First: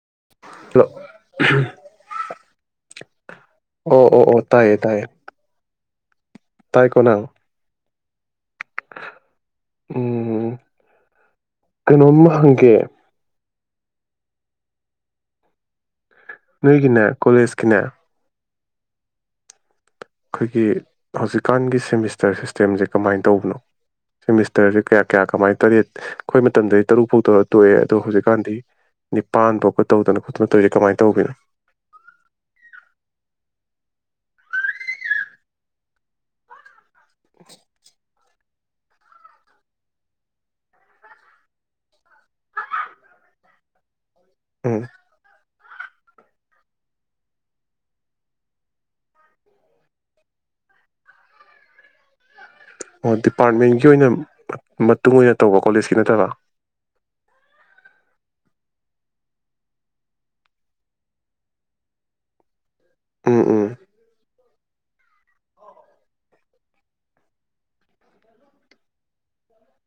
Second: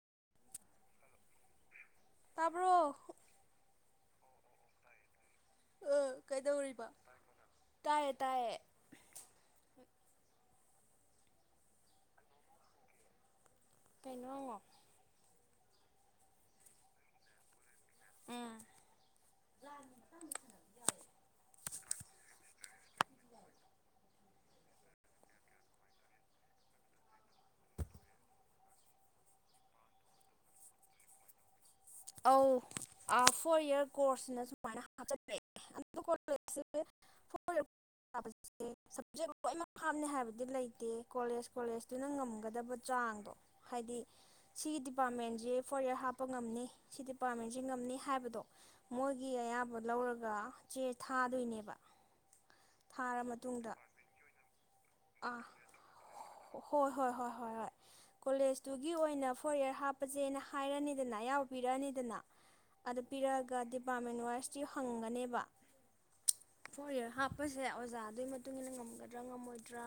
[unintelligible] ꯇꯥꯕꯔꯣ ꯑꯣ ꯑꯣ ꯑꯣ ꯇꯥꯏꯌꯦ ꯇꯥꯏꯌꯦ ꯀꯩꯗꯧꯔꯤꯕ ꯇꯥꯏꯀꯣ ꯅꯪ ꯇꯥꯏꯌꯦ ꯇꯥꯏꯌꯦ ꯎꯝ ꯀꯩꯅꯣꯝꯃ ꯍꯪꯒꯦ ꯀꯩꯅꯣ ꯍꯪꯉꯣ ꯅꯣꯏꯒꯤꯅꯦ ꯀꯣꯂꯦꯖꯀꯤꯅꯦ ꯎꯝ ꯑꯩꯈꯣꯏꯒꯤ ꯇꯦꯝꯖꯦ ꯀꯃꯥꯏꯟ ꯇꯧꯕꯅꯣ ꯁꯦꯃꯤꯁꯇꯔꯖꯦ ꯀꯌꯥ ꯀꯌꯥ ꯀꯃꯥꯏ ꯇꯔꯦꯠ ꯈꯣꯏ ꯃꯇꯝꯗꯗꯤ ꯇꯔꯨꯛ ꯐꯧ ꯇꯧꯔ ꯇꯣꯛꯑꯦ ꯑꯗꯣ ꯍꯨꯖꯤꯛꯀꯥꯟꯗꯤ ꯅꯤꯄꯥꯟ ꯐꯧ ꯒ ꯇꯧꯗꯅ ꯈꯣꯠꯇꯅ ꯇꯧꯏꯖꯦ ꯀꯃꯥꯏ ꯇꯧꯒ ꯑꯧ ꯑꯥ ꯐꯣꯔ ꯏꯌꯥꯔ ꯀꯣꯔꯁꯁꯤꯅ ꯁꯨꯃꯥꯏꯅ ꯍꯥꯞꯆꯜꯂꯦ [unintelligible] [unintelligible] ꯁꯕꯖꯦꯛ ꯂꯣꯏꯃꯛ ꯍꯥꯞꯅꯤ ꯍꯥꯏꯕꯗꯤ ꯂꯩꯇꯦ ꯀꯣꯂꯦꯖ ꯀꯣꯂꯦꯖꯇꯨꯅ ꯉꯝꯒꯗꯕ ꯆꯥꯡꯗꯣ ꯍꯥꯏꯗꯤ ꯁꯤꯒꯤ ꯎꯝ ꯗꯤꯄꯥꯔꯃꯦꯟꯖꯤ ꯐꯣꯔ ꯌꯔ ꯍꯥꯞꯄ ꯉꯝꯅꯤ ꯁꯤ ꯗꯤꯄꯥꯔꯃꯦꯟꯖꯤ ꯉꯝꯅꯤ ꯍꯥꯏꯕꯗꯣ ꯃꯣꯏꯒꯤ ꯑꯌꯥꯕ ꯂꯧꯔꯒ ꯆꯦ ꯊꯥꯗꯣꯏꯅꯦꯕ ꯑꯣ ꯊꯥꯔ ꯃꯇꯨꯡꯗ ꯗꯤꯄꯥꯔꯠꯃꯦꯟꯀꯤ ꯑꯣꯏꯅ ꯃꯇꯨꯡ ꯑꯣꯏꯅ ꯑꯥ ꯇꯧꯕ ꯀꯣꯂꯦꯖꯀꯤ ꯅꯠꯇꯕ ꯀꯣꯂꯦꯁꯇꯨꯒꯤ ꯑꯣꯏꯅ ꯐꯣꯔ ꯏꯌꯥꯔ ꯍꯥꯞꯄꯁꯦꯅ ꯍꯥꯏꯔꯅꯤꯗꯅ ꯌꯥꯎ ꯄꯤꯔꯅꯤꯗꯅ ꯑꯗꯨꯗ ꯎꯝ ꯄꯤꯔꯛꯑꯒ ꯎꯝ ꯗꯤꯄꯥꯔꯠꯃꯦꯟ ꯋꯥꯏꯁꯇꯤ ꯍꯪꯒꯅꯦꯕ ꯐꯣꯔ ꯏꯌꯥꯔ ꯍꯥꯞꯄꯁꯦ ꯑꯣꯖꯥ ꯑꯗꯨꯏ ꯃꯇꯨꯡ ꯏꯟꯅ ꯉꯝꯒꯗ꯭ꯔꯥ ꯉꯝꯃꯣꯏꯗ꯭ꯔꯥ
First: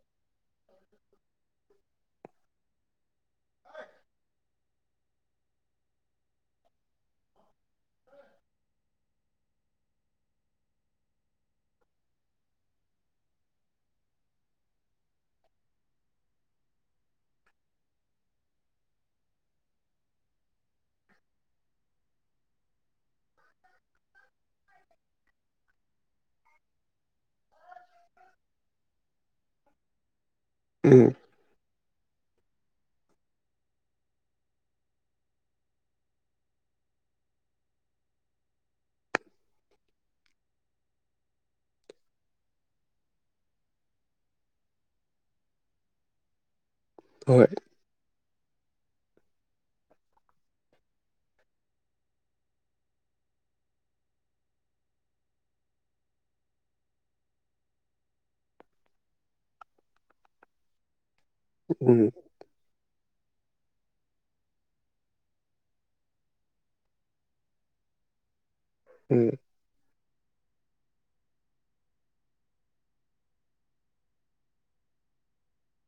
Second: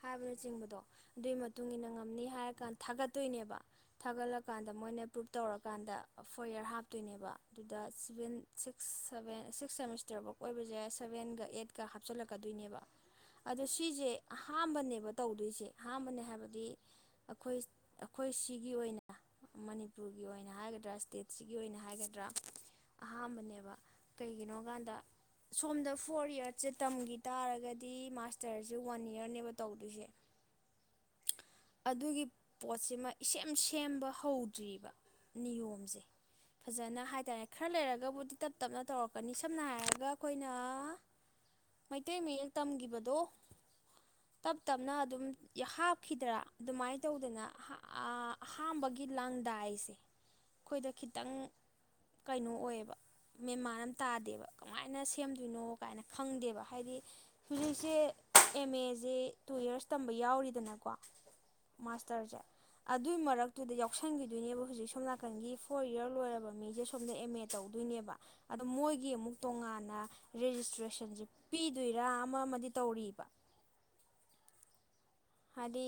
ꯍꯥꯏꯕꯅꯆꯤꯡꯕꯗꯣ ꯑꯗꯨꯏ ꯃꯇꯨꯡ ꯏꯟꯅ ꯉꯝꯅꯤ ꯍꯥꯏꯔꯀꯥꯟꯗ ꯊꯥꯒꯠꯇꯣꯏꯅꯦꯕ ꯊꯥꯒꯠꯂꯀꯥꯟꯗ ꯃꯣꯏꯅ ꯄ꯭ꯔꯨꯞ ꯇꯧꯔꯀꯥꯟꯗ ꯐꯣꯔ ꯏꯌꯥꯔ ꯍꯥꯞ ꯇꯣꯏꯅꯦꯕ ꯑꯗꯨꯗ ꯁꯤꯚꯦꯟ ꯁꯤꯛꯁ ꯁꯚꯦꯟ ꯁꯤꯛꯁ ꯁꯦꯃꯤꯁꯇꯔꯐꯛ ꯑꯣꯏꯕꯁꯦ ꯁꯕꯦꯟꯒ ꯑꯩꯠꯀ ꯍꯥꯞꯆꯤꯜꯂꯛꯀꯗꯣꯏꯅꯦꯕ ꯑꯗꯣ ꯁꯤꯁꯦ ꯑꯍꯥꯝꯕꯅꯦꯕ ꯇꯧꯗꯣꯏꯁꯦ ꯑꯍꯥꯝꯕꯅꯦ ꯍꯥꯏꯕꯗꯤ ꯑꯩꯈꯣꯏ ꯑꯩꯈꯣꯏ ꯁꯤꯒꯤ ꯑꯣꯏꯅ ꯃꯅꯤꯄꯨꯔꯒꯤ ꯑꯣꯏꯅ ꯍꯥꯏꯒꯗ꯭ꯔꯥ ꯏꯁꯇꯦꯠꯁꯤꯒꯤ ꯑꯣꯏꯅ ꯍꯥꯏꯒꯗ꯭ꯔꯥ ꯑꯍꯥꯥꯟꯕꯅꯦꯕ ꯀꯩꯒꯤꯅꯣꯀꯥꯟꯗ ꯁꯣꯝꯗ ꯐꯣꯔ ꯏꯌꯥꯔꯁꯁꯦ ꯇꯝꯈꯤ ꯇꯥꯔꯒꯗꯤ ꯃꯥꯁꯇꯔꯁꯦ ꯋꯥꯟ ꯏꯌꯥꯔꯅꯦꯕ ꯇꯧꯗꯣꯏꯁꯦ ꯎꯝ ꯑꯗꯨꯒꯤ ꯄꯣꯠꯁꯤꯃ ꯏꯁꯦꯝ ꯁꯦꯝꯕ ꯍꯧꯗ꯭ꯔꯤꯕꯔꯤꯕ ꯅꯤꯌꯣꯝꯁꯦ ꯐꯖꯅ ꯍꯥꯏꯇꯥꯔꯦ ꯈꯔ ꯂꯩꯔꯒꯕꯨꯗꯤ ꯇꯞ ꯇꯞꯅ ꯇꯧꯔꯛꯀꯅꯤ ꯁꯝꯅ ꯍꯥꯏꯔꯒ ꯑꯩꯈꯣꯏꯅ ꯃꯩꯇꯩ ꯃꯌꯦꯛ ꯇꯝꯈꯤꯕꯗꯣ ꯇꯞ ꯇꯞꯅ ꯑꯗꯨꯝ ꯍꯥꯞꯈꯤꯗ꯭ꯔꯥ ꯑꯗꯨꯃꯥꯏꯅ ꯇꯧꯗꯅ ꯍꯣꯏ ꯑꯍꯥꯝꯕꯒꯤ ꯂꯥꯡꯗꯥꯏꯁꯦ ꯑꯩꯈꯣꯏꯗ ꯈꯤꯇꯪ ꯀꯩꯅꯣ ꯑꯣꯏꯌꯦꯕ ꯃꯦꯟꯃꯥꯟ ꯑꯃ ꯇꯥꯗꯦꯕ ꯀꯃꯥꯏꯅ ꯁꯦꯝꯗꯣꯏꯅꯣ ꯀꯥꯏꯅ ꯈꯪꯗꯦꯕ ꯍꯥꯏꯗꯤ ꯍꯧꯖꯤꯛꯁꯦ ꯑꯦꯝ ꯑꯦꯁꯦ ꯇꯨ ꯌꯔꯁ ꯇꯝꯕ ꯌꯥꯎꯔꯤꯗꯅꯀꯣ ꯎꯝ ꯃꯥꯁꯇꯔꯁꯦ ꯑꯗꯨꯏ ꯃꯔꯛꯇꯨꯗ ꯌꯥꯎꯁꯟꯈꯤꯗꯣꯏꯅꯦꯕ ꯍꯧꯖꯤꯛ ꯁꯣꯝ ꯅꯥ ꯉꯆꯪꯒꯤ ꯐꯣꯔ ꯏꯌꯥꯔ ꯂꯣꯏꯔꯕ ꯃꯤꯁꯦ ꯁꯣꯝꯗ ꯑꯦꯝ ꯑꯦ ꯇꯧꯗꯣꯏꯅꯦꯕ ꯑꯗꯣ ꯃꯣꯏꯒꯤ ꯎꯝ ꯑꯃꯨꯛ ꯇꯣꯉꯥꯟꯅ ꯔꯦꯖꯤꯁꯇ꯭ꯔꯦꯁꯟꯁꯤ ꯄꯤꯗꯣꯏꯔꯥ ꯑꯃ ꯑꯃꯗꯤ ꯇꯧꯔꯤꯕ ꯍꯥꯏꯗꯤ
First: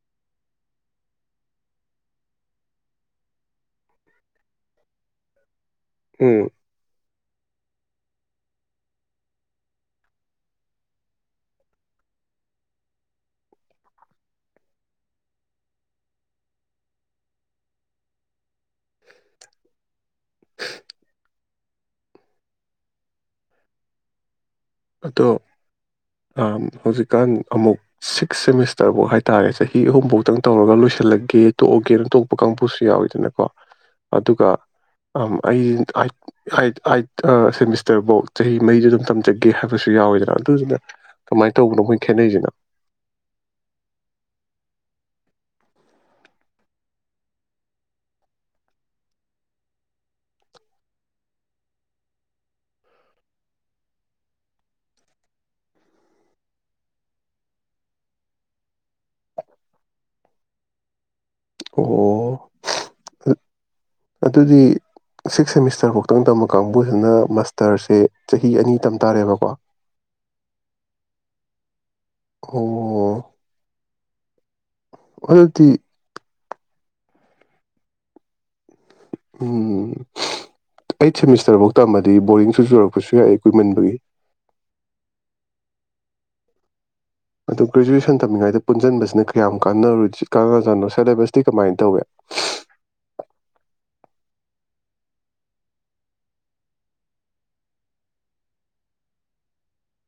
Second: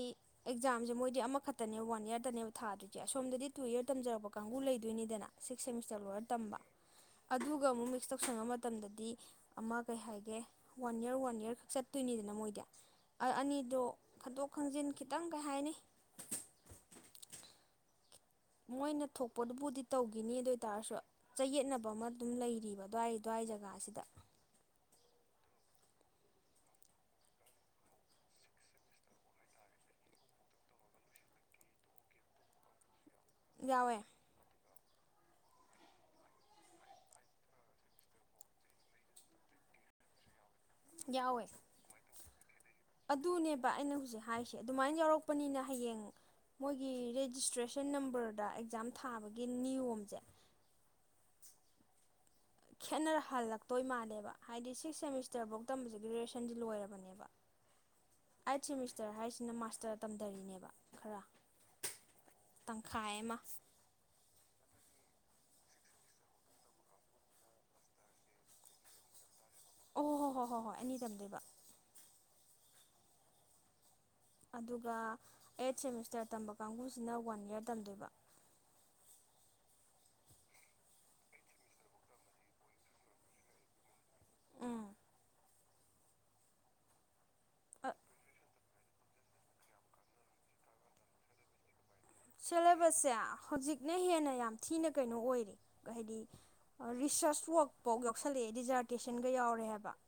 ꯑꯦꯛꯖꯥꯝꯁꯦ ꯃꯣꯏꯗꯤ ꯑꯃꯈꯛꯇꯅꯦꯕ ꯋꯥꯟ ꯏꯔꯗꯅꯦꯕ ꯊꯥꯗ꯭ꯣꯏꯁꯦ ꯑꯁꯣꯝꯗꯗꯤ ꯇꯨ ꯏꯔ ꯇꯝꯖꯔꯛꯄ ꯀꯥꯡꯕꯨ ꯂꯩꯗꯣꯏꯅꯤꯗꯅ ꯁꯤꯁ ꯁꯤꯛꯁ ꯁꯦꯃꯤꯁꯇꯔ ꯂꯣꯏꯔ ꯎꯝ ꯇꯝꯕ ꯑꯗꯨꯒ ꯑꯃꯨꯛ ꯃꯤꯛꯁ ꯇꯧꯁꯟꯕ ꯃꯇꯝꯗꯗꯤ ꯑꯃ ꯀꯩ ꯍꯥꯏꯒꯦ ꯋꯥꯟ ꯌꯔ ꯋꯥꯟ ꯌꯔ ꯈꯛ ꯆꯠꯇꯣꯏꯅꯤꯗꯅ ꯃꯣꯏꯗꯤ ꯑꯅꯤꯗꯣ ꯈꯟꯗꯣꯛ ꯈꯟꯖꯤꯟ ꯈꯤꯇꯪ ꯀꯩ ꯍꯥꯏꯅꯤ ꯃꯣꯏꯅ ꯊꯣꯛꯄꯗꯨꯕꯨꯗꯤ ꯇꯧꯈꯤꯅꯤ ꯑꯗꯨ ꯑꯣꯏ ꯇꯔꯁꯨ ꯆꯌꯦꯠꯅꯕ ꯑꯃ ꯑꯗꯨꯝ ꯂꯩꯔꯤꯕ ꯑꯗꯨꯋꯥꯏ ꯑꯗꯨꯋꯥꯏ ꯖꯒꯥꯁꯤꯗ ꯑꯗꯣ ꯍꯧꯖꯤꯛꯀꯥꯟ ꯑꯃꯨꯛ ꯁꯤꯛꯁ ꯁꯦꯃꯤꯁꯇꯔꯐꯧ ꯍꯥꯏꯇꯥꯔꯦ ꯆꯍꯤ ꯑꯍꯨꯝꯐꯧꯇꯪ ꯇꯧꯔꯒ ꯂꯣꯏꯁꯤꯜꯂꯛꯒꯦ ꯇꯣꯛꯑꯒꯦꯅ ꯇꯣꯛꯄ ꯀꯥꯡꯕꯨꯁꯨ ꯌꯥꯎꯋ ꯑꯗꯨꯅꯀꯣ ꯌꯥꯎꯋꯦ ꯑꯗꯨꯒ ꯑ ꯑꯩ ꯑ ꯑꯠ ꯁꯦꯃꯤꯁꯇꯔꯐꯧ ꯆꯍꯤ ꯃꯔꯤꯗꯨ ꯑꯗꯨꯝ ꯇꯝꯖꯒꯦ ꯀꯦ ꯍꯥꯏꯕꯁꯨ ꯌꯥꯎꯋꯣꯏꯗ꯭ꯔꯥ ꯑꯗꯨꯅ ꯌꯥꯎꯋꯦ ꯀꯃꯥꯏꯅ ꯇꯧꯕꯅꯣ ꯃꯈꯣꯏ ꯈꯦꯠꯅꯩꯁꯤꯅ ꯑꯗꯨꯅꯦꯕ ꯑꯩꯅ ꯍꯧꯖꯤꯛ ꯍꯥꯏꯔꯤꯁꯦ ꯑꯗꯨꯃꯥꯏꯅ ꯌꯥꯎꯔꯛꯄꯅꯤꯅ ꯍꯌꯦꯡ ꯃꯣꯏꯒꯤ ꯔꯦꯖꯤꯁꯇ꯭ꯔꯦꯁꯟ ꯅꯝꯕꯔꯗ ꯑꯦꯛꯖꯥꯝ ꯊꯥꯕꯒꯤ ꯅꯤꯌꯣꯝꯁꯦ ꯈꯦꯠꯅꯔ ꯍꯜꯂꯛꯇꯣꯏ ꯃꯥꯜꯂꯦꯕ ꯍꯥꯏꯗꯤ ꯁꯤꯛꯁ ꯁꯦꯃꯤꯁꯇꯔꯐꯧ ꯇꯝꯕꯁꯦ ꯒ꯭ꯔꯦꯖꯨꯑꯦꯁꯟꯁꯤ ꯂꯣꯏꯔꯕꯅꯦꯕ ꯑꯥꯏꯠ ꯁꯦꯃꯤꯁꯇꯔ ꯍꯥꯏꯁꯤꯅ ꯃꯥꯁꯇꯔ ꯇꯝꯊꯔꯤꯅꯦꯕ ꯈꯔ ꯇꯪꯈꯥꯏ ꯑꯣ ꯑꯃ ꯑꯗꯨꯗꯤ ꯁꯤꯛꯁ ꯁꯦꯃꯤꯁꯇꯔꯐꯧꯇꯪ ꯇꯝꯕ ꯀꯥꯡꯕꯨꯁꯤꯅ ꯃꯥꯁꯇꯔꯁꯦ ꯆꯍꯤ ꯑꯅꯤ ꯇꯝ ꯇꯥꯔꯦꯕꯀꯣ ꯑꯣ ꯍꯣ ꯍꯣꯏ ꯍꯣꯏ ꯍꯣꯏ ꯑꯅꯤ ꯇꯝꯗꯣꯏꯕ ꯑꯣ ꯑꯗꯨꯒ ꯑꯩꯠ ꯑꯗꯨꯗꯤ ꯁꯦꯃꯤꯁꯇꯔ ꯇꯝꯕ ꯀꯥꯡꯕꯨꯁꯤꯅ ꯋꯥꯟ ꯏꯌꯥꯔ ꯇꯝꯗꯣꯏꯕ ꯎꯝ ꯑꯩꯠ ꯁꯦꯃꯤꯁꯇꯔꯐꯧ ꯇꯝꯃꯗꯤ ꯕꯣꯔꯗꯤꯡꯁꯨ ꯆꯨꯔꯛꯄꯁꯨ ꯌꯥꯏ ꯀꯨꯏꯃꯟꯕꯒꯤ ꯎꯝ ꯑꯗ ꯒꯦꯨꯑꯁꯟꯝꯃꯤꯉꯩꯗ ꯄꯨꯟꯁꯤꯟꯕꯁꯤꯅ ꯀꯌꯥꯝ ꯀꯥꯟꯔ ꯀꯥꯟꯅꯖꯠꯅꯣ ꯁꯦꯂꯦꯕꯁꯇꯤ ꯀꯃꯥꯏꯅ ꯇꯧꯏꯦ ꯁꯦꯂꯦꯕꯁꯁꯦ ꯍꯧꯖꯤꯛꯅ ꯍꯦꯟꯅ ꯌꯥꯝ ꯊꯤꯅ ꯀꯩꯅꯣ ꯑꯣꯏꯔꯤꯦ ꯍꯥꯏꯗꯤ ꯔꯤꯁꯔꯁ ꯋꯥꯔꯛꯐꯥꯎ ꯌꯥꯎꯁꯜꯂꯛꯑꯦ ꯔꯤꯖꯥꯔꯇꯦꯁꯟꯒ ꯌꯥꯎꯔꯦ ꯍꯥꯏꯕ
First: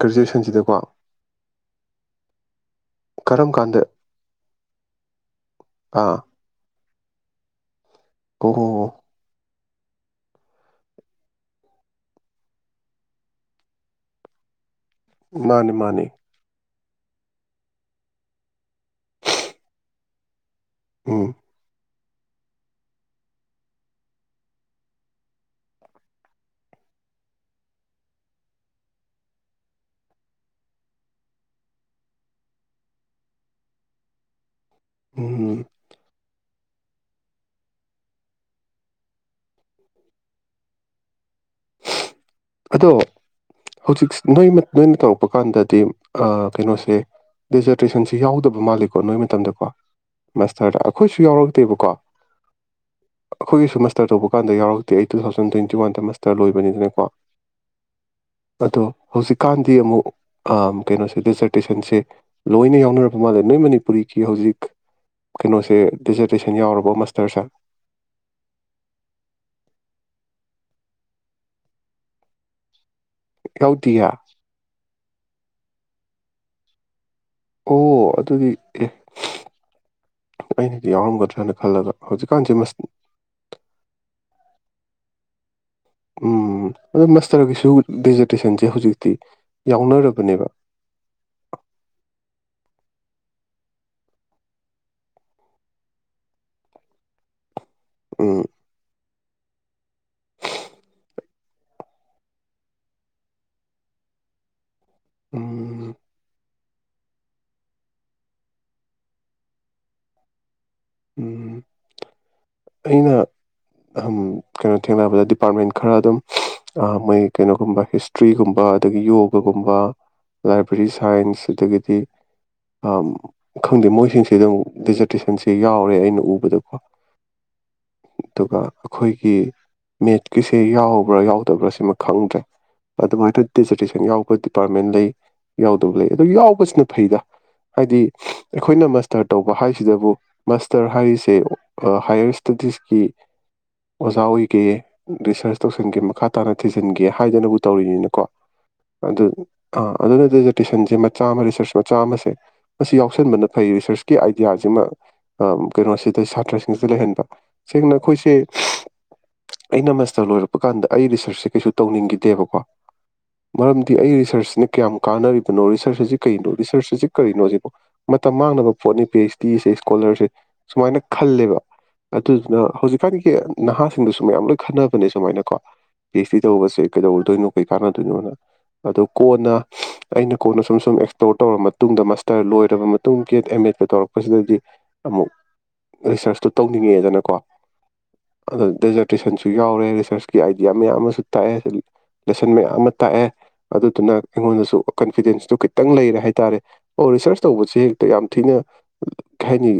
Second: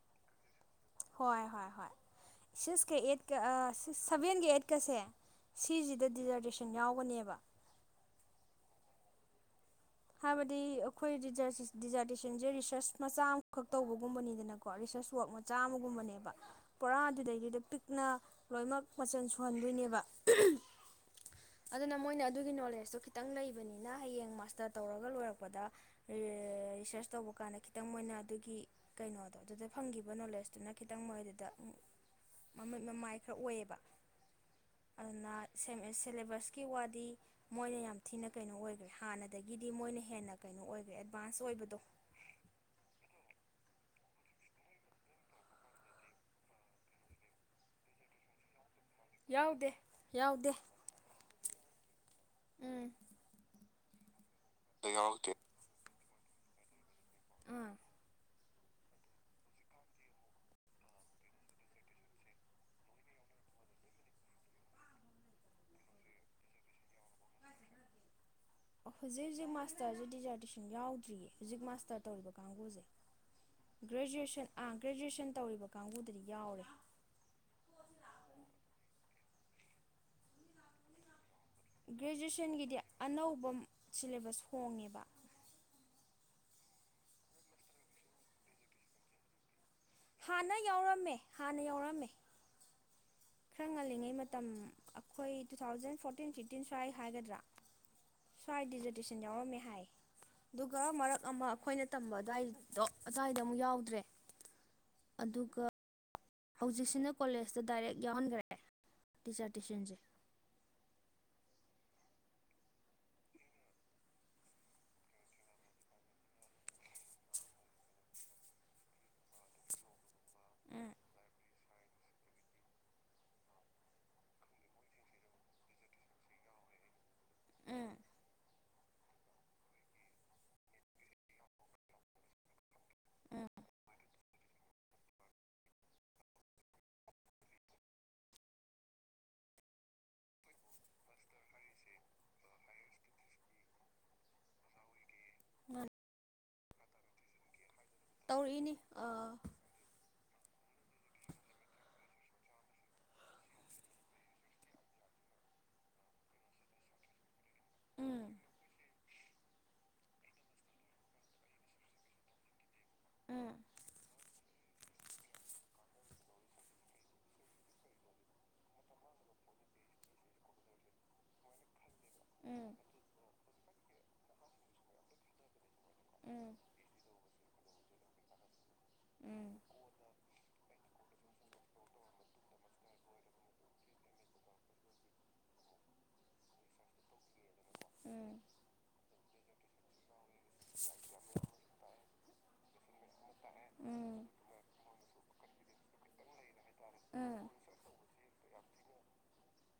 ꯒ꯭ꯔꯦꯖꯨꯑꯦꯁꯟꯁꯤꯗꯀꯣ ꯍꯣꯏ ꯍꯣꯏ ꯍꯣꯏ ꯁꯤꯛꯁꯀ ꯑꯩꯠꯀ ꯀꯔꯝ ꯀꯥꯟꯗ ꯁꯤ ꯁꯚꯦꯟꯒ ꯑꯩꯠꯀꯁꯦ ꯁꯤꯁꯤꯗ ꯑꯥ ꯗꯤꯖꯔꯇꯦꯁꯟ ꯌꯥꯎꯕ ꯍꯅꯦꯕ ꯀꯨꯍ ꯍꯥꯏꯕꯗꯤ ꯑꯩꯈꯣꯏ ꯗꯤꯖꯥꯔꯇꯦꯁꯟꯁꯦ ꯔꯤꯁꯔꯁ ꯃꯆꯥ ꯑꯃꯈꯛ ꯇꯧꯕꯒꯨꯝꯕꯅꯤꯗꯅꯀꯣ ꯀꯣ ꯔꯤꯁꯔꯁ ꯋꯛ ꯃꯆꯥ ꯃꯥꯅꯦ ꯃꯥꯅꯦ ꯑꯃꯒꯨꯝꯕꯅꯦꯕ ꯣꯔꯥꯗꯨꯗꯩꯗꯨꯗ ꯄꯤꯛꯅ ꯂꯣꯏꯅꯃꯛ ꯃꯆꯜ ꯁꯨꯍꯟꯗꯣꯏꯅꯦꯕ ꯑ ꯑꯗꯨꯅ ꯃꯣꯏꯅ ꯑꯗꯨꯒꯤ ꯅꯣꯂꯦꯖꯇꯨ ꯈꯤꯇꯪ ꯂꯩꯕꯅꯤꯅ ꯍꯌꯦꯡ ꯃꯥꯁꯇꯔ ꯇꯧꯔꯒ ꯂꯣꯏꯔꯛꯄꯗ ꯔꯤꯁꯔꯁ ꯇꯧꯕ ꯀꯥꯟꯗ ꯈꯤꯇꯪ ꯃꯣꯏꯅ ꯑꯗꯨꯒꯤ ꯀꯩꯅꯣꯗꯣ ꯑꯗꯨꯗ ꯐꯪꯈꯤꯕ ꯅꯣꯂꯦꯖꯇꯨꯅ ꯈꯤꯇꯪ ꯃꯣꯏꯗꯨꯗ ꯃꯃꯥꯏ ꯈꯔ ꯑꯣꯏꯌꯦꯕ ꯑꯗꯨꯅ ꯎꯝ ꯁꯤꯂꯦꯕꯁ ꯀꯤ ꯋꯥꯗꯤ ꯃꯣꯏꯅ ꯌꯥꯝ ꯊꯤꯅ ꯀꯩꯅꯣ ꯑꯣꯏꯈ꯭ꯔꯦ ꯍꯥꯟꯅ ꯑꯗꯒꯤꯗꯤ ꯃꯣꯏꯅ ꯍꯦꯟꯅ ꯀꯩꯅꯣ ꯑꯣꯏꯈ꯭ꯔꯦ ꯚꯁ ꯑꯣꯏꯕꯗꯣ ꯍꯧꯖꯤꯛꯁ ꯅꯣꯏ ꯅꯣꯏꯅ ꯇꯧꯔꯛꯄ ꯀꯥꯟꯗꯗꯤ ꯀꯩꯅꯣꯁꯦ ꯗꯦꯖꯔꯇꯦꯁꯟꯁꯦ ꯌꯥꯎꯗꯕ ꯃꯥꯜꯂꯤꯀꯣ ꯅꯣꯏ ꯌꯥꯎꯗꯦ ꯌꯥꯎꯗꯦ ꯃꯇꯝꯗꯀꯣꯁꯇꯔꯗ ꯑꯩꯈꯣꯏꯁꯨ ꯌꯥꯎꯔꯛꯇꯦꯕꯀꯣ ꯎꯝ ꯑꯩꯈꯣꯏꯒꯤ ꯇꯕꯨ ꯀꯀꯥꯟ ꯌꯥꯎꯔꯛꯇꯦ ꯑꯩ ꯇꯨ ꯊꯥꯎꯟ ꯇ꯭ꯋꯇ ꯋꯥꯗ ꯇ ꯂꯣꯏꯕꯅꯤꯗꯅꯀꯣ ꯑꯥ ꯑꯗꯣ ꯍꯧꯖꯤꯛꯀꯥꯟꯗꯤ ꯑꯃꯨꯛ ꯀꯩꯅꯣꯁꯦ ꯗꯦꯖꯔꯇꯦꯁꯟꯁꯦ ꯂꯣꯏꯅ ꯌꯥꯎꯅꯄ ꯃꯥꯜꯂꯦ ꯅꯣꯏ ꯃꯅꯤꯄꯨꯔꯤꯒꯤ ꯍꯧꯖꯤꯛ ꯀꯩꯅꯣꯁꯦ ꯗꯦꯖꯔꯇꯦꯁꯟ ꯌꯥꯎꯔꯕ ꯃꯁꯇꯔꯁꯦ ꯍꯧꯖꯤꯛ ꯍꯧꯖꯤꯛ ꯃꯥꯁꯇꯔꯁꯦ ꯗꯤꯖꯥꯔꯇꯦꯁꯟ ꯌꯥꯎꯗ꯭ꯔꯤꯌꯦ ꯍꯧꯖꯤꯛ ꯃꯥꯁꯇꯔ ꯇꯧꯔꯤꯕ ꯀꯥꯡꯕꯨꯁꯦ ꯌꯥꯎꯗꯤꯌꯦ ꯭ꯔꯦꯖꯨꯋꯌꯦꯁꯟ ꯑ ꯒ꯭ꯔꯦꯖꯨꯑꯌꯦꯁꯟ ꯇꯧꯔꯤꯕ ꯀꯥꯡꯕꯨꯗꯗꯤ ꯌꯥꯎꯔꯦ ꯑꯣ ꯑꯗꯨꯗꯤ ꯑꯦ ꯑꯩꯅꯗꯤ ꯌꯥꯎꯔꯝꯒꯗ꯭ꯔꯥꯅ ꯒ꯭ꯔꯦꯖꯨꯋꯦꯁꯟꯒꯤꯗꯤ ꯑꯅꯧꯕ ꯁꯤꯂꯦꯕꯁ ꯑꯣꯏ ꯍꯣꯡꯉꯤꯕ ꯎꯝ ꯑꯗꯨ ꯃꯁꯇꯔꯒꯤꯁꯨ ꯗꯤꯖꯤꯇꯦꯁꯟꯁꯦ ꯍꯧꯖꯤꯛꯇꯤ ꯌꯥꯎꯅꯔꯕꯅꯦꯕ ꯍꯥꯟꯅ ꯌꯥꯎꯔꯝꯃꯦ ꯍꯥꯟꯅ ꯌꯥꯎꯔꯝꯃꯦ ꯈꯔ ꯉꯜꯂꯤꯉꯩ ꯃꯇꯝ ꯑꯩꯈꯣꯏ ꯇꯨ ꯊꯥꯎꯖꯟ ꯐꯣꯔꯇꯤꯟ ꯐꯤꯐꯇꯤꯟ ꯁ꯭ꯋꯥꯏ ꯍꯥꯏꯒꯗ꯭ꯅꯔꯥ ꯎꯝ ꯁꯥꯏꯗꯤꯖꯁ ꯁꯤꯖ ꯃꯦꯍꯥꯏ ꯑꯗꯨꯒ ꯃꯔꯛ ꯑꯃ ꯑꯩꯈꯣꯏꯅ ꯇꯝꯕ ꯑꯗꯨꯋꯥꯏꯗꯣ ꯑꯗꯨꯋꯥꯏꯗ ꯑꯃꯨꯛ ꯌꯥꯎꯗ꯭ꯔꯦ ꯑꯗꯨꯒ ꯎꯝ ꯍꯧꯖꯤꯛꯁꯤꯅ ꯀꯣꯂꯦꯖꯇ ꯗꯥꯏꯔꯦꯛ ꯌꯥꯎꯍꯟꯈ꯭ꯔꯦ ꯇꯤꯆꯔꯇꯨꯋꯁꯟꯁꯦ ꯎꯝ ꯑꯩꯅ ꯑꯍꯝ ꯀꯩꯅꯣ ꯊꯦꯡꯅꯕꯗ ꯗꯤꯄꯥꯔꯠꯃꯦꯟ ꯈꯔ ꯑꯗꯨꯝ ꯃꯣꯏ ꯀꯩꯅꯣꯒꯨꯝꯕ ꯍꯤꯁꯇ꯭ꯔꯤꯒꯨꯝꯕ ꯑꯗꯒꯤ ꯌꯣꯒꯒꯨꯝꯕ ꯂꯥꯏꯕ꯭ꯔꯦꯔꯤ ꯎꯝ ꯁꯥꯏꯟꯁ ꯑꯗꯒꯤ ꯑꯝ ꯈꯪꯗꯦ ꯃꯣꯏꯁꯤꯡꯁꯤꯗ ꯑꯃꯨꯛ ꯗꯤꯖꯔꯇꯦꯁꯟꯁꯤ ꯁꯤ ꯌꯥꯎꯔꯦ ꯑꯩꯅ ꯎꯕꯗꯀꯣ ꯎꯝ ꯑꯗꯨꯒ ꯑꯩꯈꯣꯏꯒꯤ ꯃꯦꯠꯀꯤꯁꯦ ꯌꯥꯎꯕ꯭ꯔꯥ ꯌꯥꯎꯗꯕ꯭ꯔꯥ ꯁꯤꯃ ꯈꯪꯗ꯭ꯔꯦ ꯑꯗꯨꯃꯥꯏꯅ ꯎꯝ ꯗꯗꯤꯖꯔꯇꯦꯁꯟ ꯌꯥꯎꯕ ꯗꯤꯄꯥꯔꯠꯃꯦꯟ ꯂꯩ ꯌꯥꯎꯗꯕ ꯂꯩ ꯑꯗꯨ ꯌꯥꯎꯕꯁꯤꯅ ꯐꯩꯗ ꯍꯥꯏꯗꯤ ꯑꯩꯈꯣꯏꯅ ꯃꯥꯁꯇꯔ ꯇꯧꯕ ꯍꯥꯏꯁꯤꯗꯕꯨ ꯃꯥꯁꯇꯔ ꯍꯥꯏꯔꯤꯁꯦ ꯍꯥꯏꯌꯔ ꯏꯁꯇꯗꯤꯁꯀꯤ ꯑꯣꯖꯥ ꯑꯣꯏꯒꯦ ꯔꯤꯁꯔꯁ ꯃꯥꯅꯤ ꯇꯧꯁꯟꯒꯦ ꯃꯈꯥ ꯇꯥꯅ ꯊꯤꯖꯤꯟꯒꯦ ꯍꯥꯏꯗꯅꯕꯨ ꯇꯧꯔꯤꯅꯤꯅꯀꯣ ꯇꯧꯔꯛꯏꯅꯤ ꯑꯗꯨ ꯑꯥ ꯑꯥ ꯑꯗꯨꯅꯗꯤ ꯁꯟ ꯃꯆꯥ ꯑꯃ ꯔꯤꯁꯔꯁ ꯃꯆꯥ ꯑꯃꯁꯦ ꯃꯁꯤ ꯌꯥꯎꯁꯟꯕꯅ ꯐꯩ ꯔꯤꯁꯔꯁꯀꯤ ꯑꯥꯏꯗꯤꯌꯥꯁꯤꯃ ꯑ ꯀꯩꯅꯣꯁꯤꯗ ꯁꯥꯇ꯭ꯔꯁꯤꯡꯁꯤ ꯂꯩꯍꯟꯕ ꯁꯤꯒꯤꯅ ꯎꯝ ꯈꯣꯏꯁꯤ ꯑꯩꯅ ꯃꯁꯇꯔ ꯂꯣꯏꯔꯛꯄ ꯀꯥꯟꯗ ꯑꯩ ꯔꯤꯁꯔꯁꯁꯦ ꯀꯩꯁꯨ ꯇꯧꯅꯤꯡꯈꯤꯗꯦꯕꯀꯣ ꯎꯝ ꯃꯔꯝꯗꯤ ꯑꯩ ꯔꯤꯁꯔꯁꯅꯤ ꯀꯌꯥꯝ ꯀꯥꯟꯅꯔꯤꯕꯅꯣ ꯔꯤꯁꯔꯁ ꯑꯁꯤ ꯀꯔꯤꯅꯣ ꯔꯤꯁꯔꯁ ꯑꯁꯤ ꯀꯔꯤꯅꯣ ꯁꯤꯕꯣ ꯃꯇꯝ ꯃꯥꯡꯅꯕ ꯄꯣꯠꯅꯤ ꯄꯤ ꯑꯩꯩꯆ ꯗꯤꯁꯦ ꯏꯁꯀꯣꯂꯔꯁꯦ ꯁꯨꯃꯥꯏꯅ ꯈꯜꯂꯦꯕ ꯑꯗꯨꯗꯨꯅ ꯎꯝ ꯍꯧꯖꯤꯛ ꯐꯗꯤꯒꯤ ꯅꯍꯥꯁꯤꯡꯗꯨꯁꯨ ꯃꯌꯥꯝ ꯂꯣꯏ ꯈꯟꯅꯕꯅꯦ ꯁꯨꯃꯥꯏꯅ ꯀꯣ ꯄꯤ ꯍꯁ ꯗꯤ ꯎꯝ ꯇꯧꯕꯁꯦ ꯀꯩꯗꯧꯔꯗꯣꯏꯅꯣ ꯀꯩ ꯀꯥꯟꯅꯗꯣꯏꯅꯣꯅ ꯑꯗꯨ ꯎꯝ ꯀꯣꯟꯅ ꯑꯩꯅ ꯀꯣꯟꯅ ꯁꯨꯝ ꯁꯨꯝ ꯑꯦꯛꯁꯄ꯭ꯂꯣꯔ ꯇꯧꯔꯕ ꯃꯇꯨꯡꯗ ꯃꯥꯁꯇꯔ ꯂꯣꯏꯔꯕ ꯃꯇꯨꯡꯒꯤ ꯑꯦꯝ ꯑꯦꯗ ꯇꯧꯔꯛꯄꯁꯤꯗꯗꯤ ꯑꯃꯨꯛ ꯔꯤꯁꯔꯁꯇꯨ ꯇꯧꯅꯤꯡꯉꯦꯗꯅꯀꯣ ꯎꯝ ꯑꯗꯣ ꯗꯦꯖꯔꯇꯦꯁꯟꯁꯨ ꯌꯥꯎꯔꯦ ꯔꯤꯁꯔꯁꯀꯤ ꯑꯥꯏꯗꯤꯌꯥ ꯃꯌꯥꯝ ꯑꯃꯁꯨ ꯇꯥꯛꯑꯦ ꯂꯦꯁꯟ ꯃꯌꯥꯝ ꯑꯃ ꯇꯥꯛꯑꯦ ꯑꯗꯨꯗꯨꯅ ꯎꯝ ꯑꯩꯉꯣꯟꯗꯁꯨ ꯀꯟꯐꯤꯗꯦꯟꯁꯇꯨ ꯈꯤꯇꯪ ꯂꯩꯔꯦ ꯍꯥꯏꯇꯥꯔꯦ ꯑꯣ ꯔꯤꯁꯔꯁ ꯎꯝ ꯇꯧꯕꯁꯦ ꯍꯦꯛꯇ ꯌꯥꯝ ꯊꯤꯅ ꯀꯩ ꯍꯥꯏꯅꯤ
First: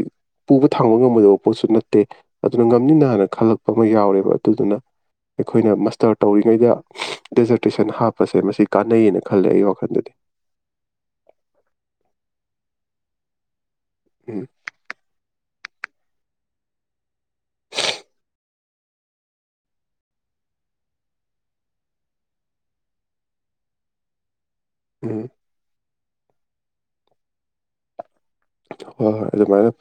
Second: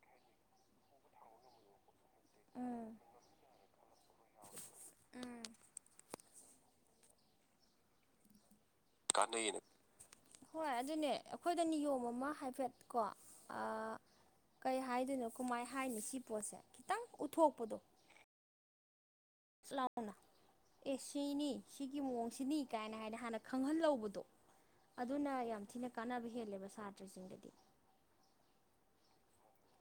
ꯄꯨꯕ ꯊꯥꯡꯕ ꯉꯝꯃꯣꯏꯗꯕ ꯄꯣꯠꯁꯨ ꯅꯠꯇꯦ ꯑꯗꯨꯅ ꯎꯝ ꯉꯝꯅꯤꯅ ꯍꯅ ꯈꯜꯂꯛꯄ ꯑꯃ ꯌꯥꯎꯔꯦꯕ ꯑꯗꯨꯗꯨꯅ ꯎꯝ ꯑꯩꯈꯣꯏꯅ ꯃꯁꯇꯔ ꯇꯧ ꯇꯧꯔꯤꯉꯩꯗ ꯗꯦꯖꯔꯇꯦꯁꯟ ꯍꯥꯞꯄꯁꯦ ꯃꯁꯤ ꯀꯥꯟꯅꯩꯌꯦꯅ ꯈꯜꯂꯦ ꯀꯥꯅꯩꯌꯦꯅ ꯑꯩꯒꯤ ꯋꯥꯈꯜꯗꯗꯤ ꯍꯣꯏ ꯑꯗꯨꯅꯦ ꯑꯩꯈꯣꯏꯗ ꯅꯤꯌꯣꯝ ꯑꯃ ꯍꯥꯏꯐꯦꯠ ꯀꯣ ꯑ ꯎꯝ ꯀꯩ ꯍꯥꯏꯗꯣꯏꯅꯣ ꯀꯃꯥꯏꯅ ꯍꯥꯏꯅꯤ ꯁꯤ ꯄꯣꯠꯁꯦ ꯈꯤꯇꯪ ꯎꯠꯊꯣꯛꯄꯗꯣ ꯂꯥꯎꯄꯅ ꯑꯦ ꯁꯤꯅꯤ ꯁꯤꯒꯤ ꯃꯑꯣꯡꯁꯤꯅꯤ ꯀꯥꯏꯅ ꯍꯥꯏꯅ ꯍꯥꯟꯅ ꯈꯪꯍꯜꯍꯧꯕꯗꯣ ꯎꯝ ꯑꯗꯨꯅ ꯌꯥꯝ ꯊꯤꯅ ꯀꯥꯟꯅꯕ ꯍꯦꯜꯂꯦꯕ ꯁꯥꯇ꯭ꯔꯁꯤꯡꯗꯗꯤ ꯍꯣꯏ ꯍꯣꯏ ꯑꯗꯨꯃꯥꯏꯅ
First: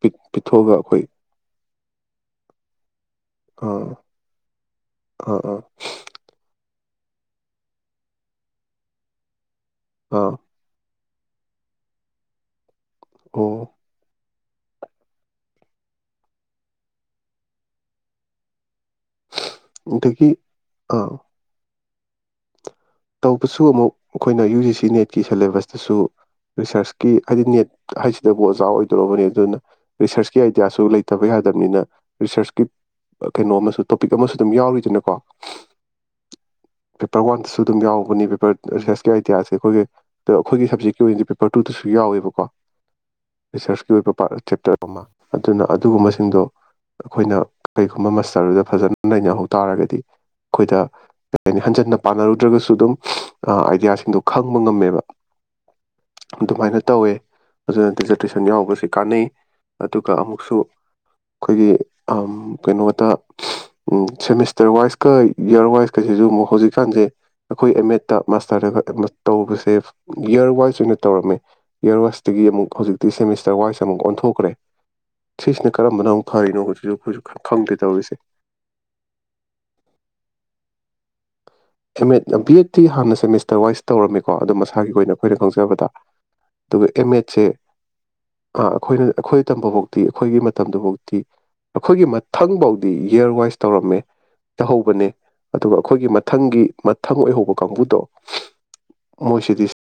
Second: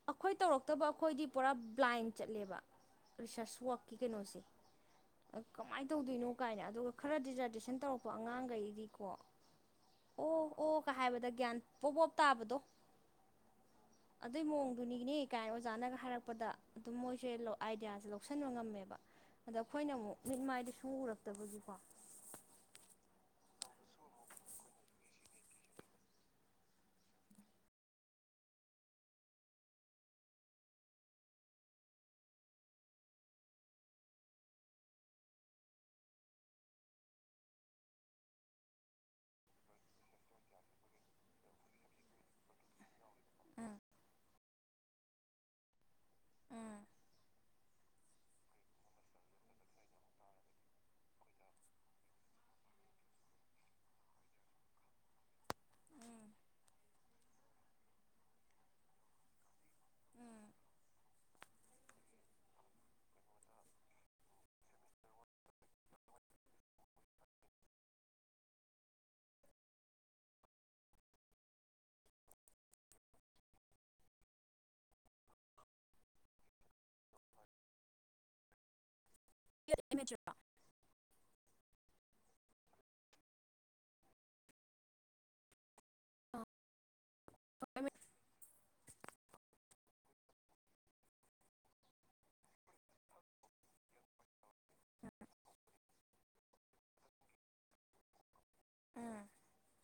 ꯄꯤꯛ ꯑꯩꯈꯣꯏ ꯄꯤꯊꯣꯛꯑꯒ ꯇꯧꯔꯛꯇꯕ ꯑꯩꯈꯣꯏ ꯑꯩꯈꯣꯏꯗꯤ ꯄꯨꯔꯥ ꯕ꯭ꯂꯥꯏꯟ ꯆꯠꯂꯦꯕ ꯔꯤꯁꯔꯁ ꯑꯥ ꯋꯥꯔꯛꯀꯤ ꯀꯩꯅꯣꯁꯦ ꯑꯥ ꯑꯥ ꯀꯃꯥꯏꯅ ꯇꯧꯗꯣꯏꯅꯣ ꯀꯥꯏꯅ ꯑꯗꯨꯒ ꯈꯔ ꯗꯤꯖꯥꯔꯇꯦꯁꯟ ꯇꯧꯔꯛꯄ ꯑꯉꯥꯡꯒꯩꯗꯤꯀꯣ ꯑꯥ ꯀ ꯍꯥꯏꯕꯗ ꯒ꯭ꯌꯥꯟ ꯄꯣꯞ ꯄꯣꯞ ꯇꯥꯕꯗꯣ ꯑꯣ ꯑꯗꯨꯏ ꯃꯑꯣꯡꯗꯨꯅꯤꯅꯦ ꯀꯥꯏꯅ ꯑꯣꯖꯥꯅꯒ ꯍꯥꯏꯔꯛꯄꯗ ꯑꯗꯨꯝ ꯃꯣꯏꯁꯦ ꯑꯥꯏꯗꯤꯌꯥꯁꯦ ꯂꯧꯁꯤꯟꯕ ꯉꯝꯃꯦꯕ ꯑꯗ ꯑꯩꯈꯣꯏꯅ ꯑꯃꯨꯛ ꯑꯗꯒꯤ ꯃꯤꯠ ꯃꯥꯏꯗ ꯁꯨ ꯑꯥ ꯎꯔꯛꯇꯕꯒꯤꯀꯣ ꯇꯧꯕꯁꯨ ꯑꯃꯨꯛ ꯑꯩꯈꯣꯏꯅ ꯌꯨ ꯖꯤ ꯁꯤ ꯅꯦꯠꯀꯤ ꯁꯦꯂꯦꯕꯁꯇꯁꯨ ꯔꯤꯁꯔꯁꯀꯤ ꯍꯥꯏꯗꯤ ꯅꯦꯠ ꯍꯥꯏꯁꯤꯗꯕꯨ ꯑꯣꯖꯥ ꯑꯣꯏꯗꯣꯔꯕꯅꯤ ꯑꯗꯨꯅ ꯔꯤꯁꯔꯁꯀꯤ ꯑꯥꯏꯗꯤꯌꯥꯁꯨ ꯂꯩꯇꯕ ꯌꯥꯗꯕꯅꯤꯅ ꯔꯤꯁꯔꯁꯀꯤ ꯀꯩꯅꯣ ꯑꯃꯁꯨ ꯇꯣꯄꯤꯛ ꯑꯃꯁꯨ ꯑꯗꯨꯝ ꯌꯥꯎꯔꯤꯗꯅꯀꯣ ꯄꯦꯄꯔ ꯋꯥꯟꯗꯁꯨ ꯑꯗꯨꯝ ꯌꯥꯎꯕꯅꯤ ꯄꯦꯄꯔ ꯔꯤꯁꯔꯁꯀꯤ ꯑꯥꯏꯗꯤꯌꯥꯁꯦ ꯑꯩꯈꯣꯏꯒꯤ ꯑꯩꯈꯣꯏꯒꯤ ꯁꯕꯖꯦꯛꯀꯤ ꯑꯣꯏꯅꯗꯤ ꯄꯦꯄꯔ ꯇꯨꯗꯁꯨ ꯌꯥꯎꯋꯦꯕꯀꯣ ꯎꯝ ꯔꯤꯁꯔꯁꯀꯤ ꯑꯣꯏꯕ ꯆꯦꯞꯇꯔ ꯑꯃ ꯑꯗꯨꯅ ꯑꯗꯨꯒꯨꯝꯕꯁꯤꯡꯗꯣ ꯑꯩꯈꯣꯏꯅ ꯀꯩꯒꯨꯝꯕ ꯃꯁꯇꯔꯗꯨꯗ ꯐꯖꯅ ꯅꯩꯅꯍꯧ ꯇꯥꯔꯒꯗꯤ ꯑꯩꯈꯣꯏꯗ ꯀꯩ ꯍꯥꯏꯅꯤ ꯍꯟꯖꯟꯅ ꯄꯥꯟꯅꯔꯨ ꯅꯠꯇ꯭ꯔꯒꯁꯨ ꯑꯗꯨꯝ ꯑꯥꯏꯗꯤꯌꯥꯁꯤꯡꯗꯣ ꯈꯪꯕ ꯉꯝꯃꯦꯕ ꯑꯗꯨꯃꯥꯏꯅ ꯇꯧꯋꯦ ꯑꯗꯨꯅ ꯗꯤꯖꯔꯇꯦꯁꯟ ꯌꯥꯎꯒꯁꯦ ꯀꯥꯟꯅꯩ ꯑꯗꯨꯒ ꯎꯝ ꯑꯃꯨꯛꯁꯨ ꯑꯩꯈꯣꯏꯒꯤ ꯀꯩꯅꯣꯗ ꯁꯦꯃꯤꯁꯇꯔ ꯋꯥꯏꯁꯀ ꯏꯌꯥꯔ ꯋꯥꯏꯁꯀꯁꯤꯁꯨ ꯑꯃꯨꯛ ꯍꯧꯖꯤꯛꯀꯥꯟꯁꯦ ꯑꯩꯈꯣꯏ ꯑꯦꯝ ꯑꯦꯗꯠꯇ ꯃꯥꯁꯇꯔꯗ ꯇꯧꯕꯁꯦ ꯏꯌꯔ ꯋꯥꯏꯁ ꯑꯣꯏꯅ ꯇꯧꯔꯝꯃꯦ ꯏꯌꯔ ꯋꯥꯏꯁꯇꯒꯤ ꯑꯃꯨꯛ ꯍꯧꯖꯤꯛꯇꯤ ꯁꯦꯃꯤꯁꯇꯔ ꯋꯥꯏꯁ ꯑꯃꯨꯛ ꯑꯣꯟꯊꯣꯛꯈ꯭ꯔꯦ ꯁꯤꯁꯤꯅ ꯀꯔꯝꯕꯅ ꯑꯃꯨꯛ ꯐꯔꯤꯅꯣ ꯍꯧꯖꯤꯛꯁꯨ ꯑꯩꯈꯣꯏꯁꯨ ꯈꯪꯗꯦ ꯇꯧꯔꯤꯁꯦ ꯃꯦ ꯆ ꯑꯦꯝ ꯑꯦꯗ ꯕꯤ ꯑꯦꯗꯇꯤ ꯍꯥꯟꯅ ꯁꯦꯃꯤꯁꯇꯔ ꯋꯥꯏꯁ ꯇꯧꯔꯝꯃꯤꯀꯣ ꯑꯗꯣ ꯃꯁꯥꯒꯤ ꯑꯣꯏꯅ ꯑꯩꯈꯣꯏꯅ ꯈꯪꯖꯕꯗ ꯑꯗꯨꯒ ꯑꯦꯝ ꯑꯦꯠꯁꯦ ꯑꯩꯈꯣꯏꯅ ꯑꯩꯈꯣꯏ ꯇꯝꯝꯕ ꯐꯥꯎꯗꯤꯤ ꯑꯩꯈꯣꯏꯒꯤ ꯃꯇꯝꯗꯨꯐꯥꯎꯗꯤꯤ ꯑꯩꯈꯣꯏꯒꯤ ꯃꯊꯪꯐꯥꯎꯗꯤ ꯏꯌꯥꯔ ꯋꯥꯏꯁ ꯇꯧꯔꯝꯃꯦ ꯇꯧꯍꯧꯕꯅꯦ ꯑꯗꯨꯒ ꯑꯩꯈꯣꯏꯒꯤ ꯃꯊꯪꯒꯤ ꯃꯊꯪ ꯑꯣꯏꯍꯧꯕ ꯀꯥꯡꯕꯨꯗꯣ ꯃꯣꯁꯤꯗꯤꯁ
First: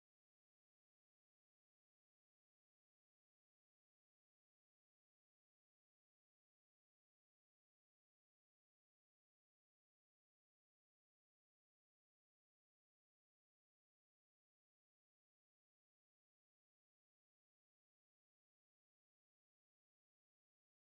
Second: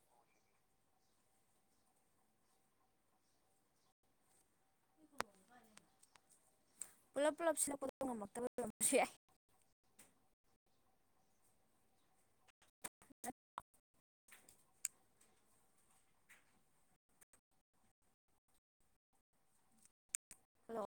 ꯄꯨꯂꯞ ꯄꯨꯂꯞꯁꯤꯅ ꯄꯨꯄ ꯉꯝꯃꯛꯇꯕ ꯑꯣꯏꯔꯝꯃꯁꯨ ꯌꯥꯏ ꯍꯂꯣ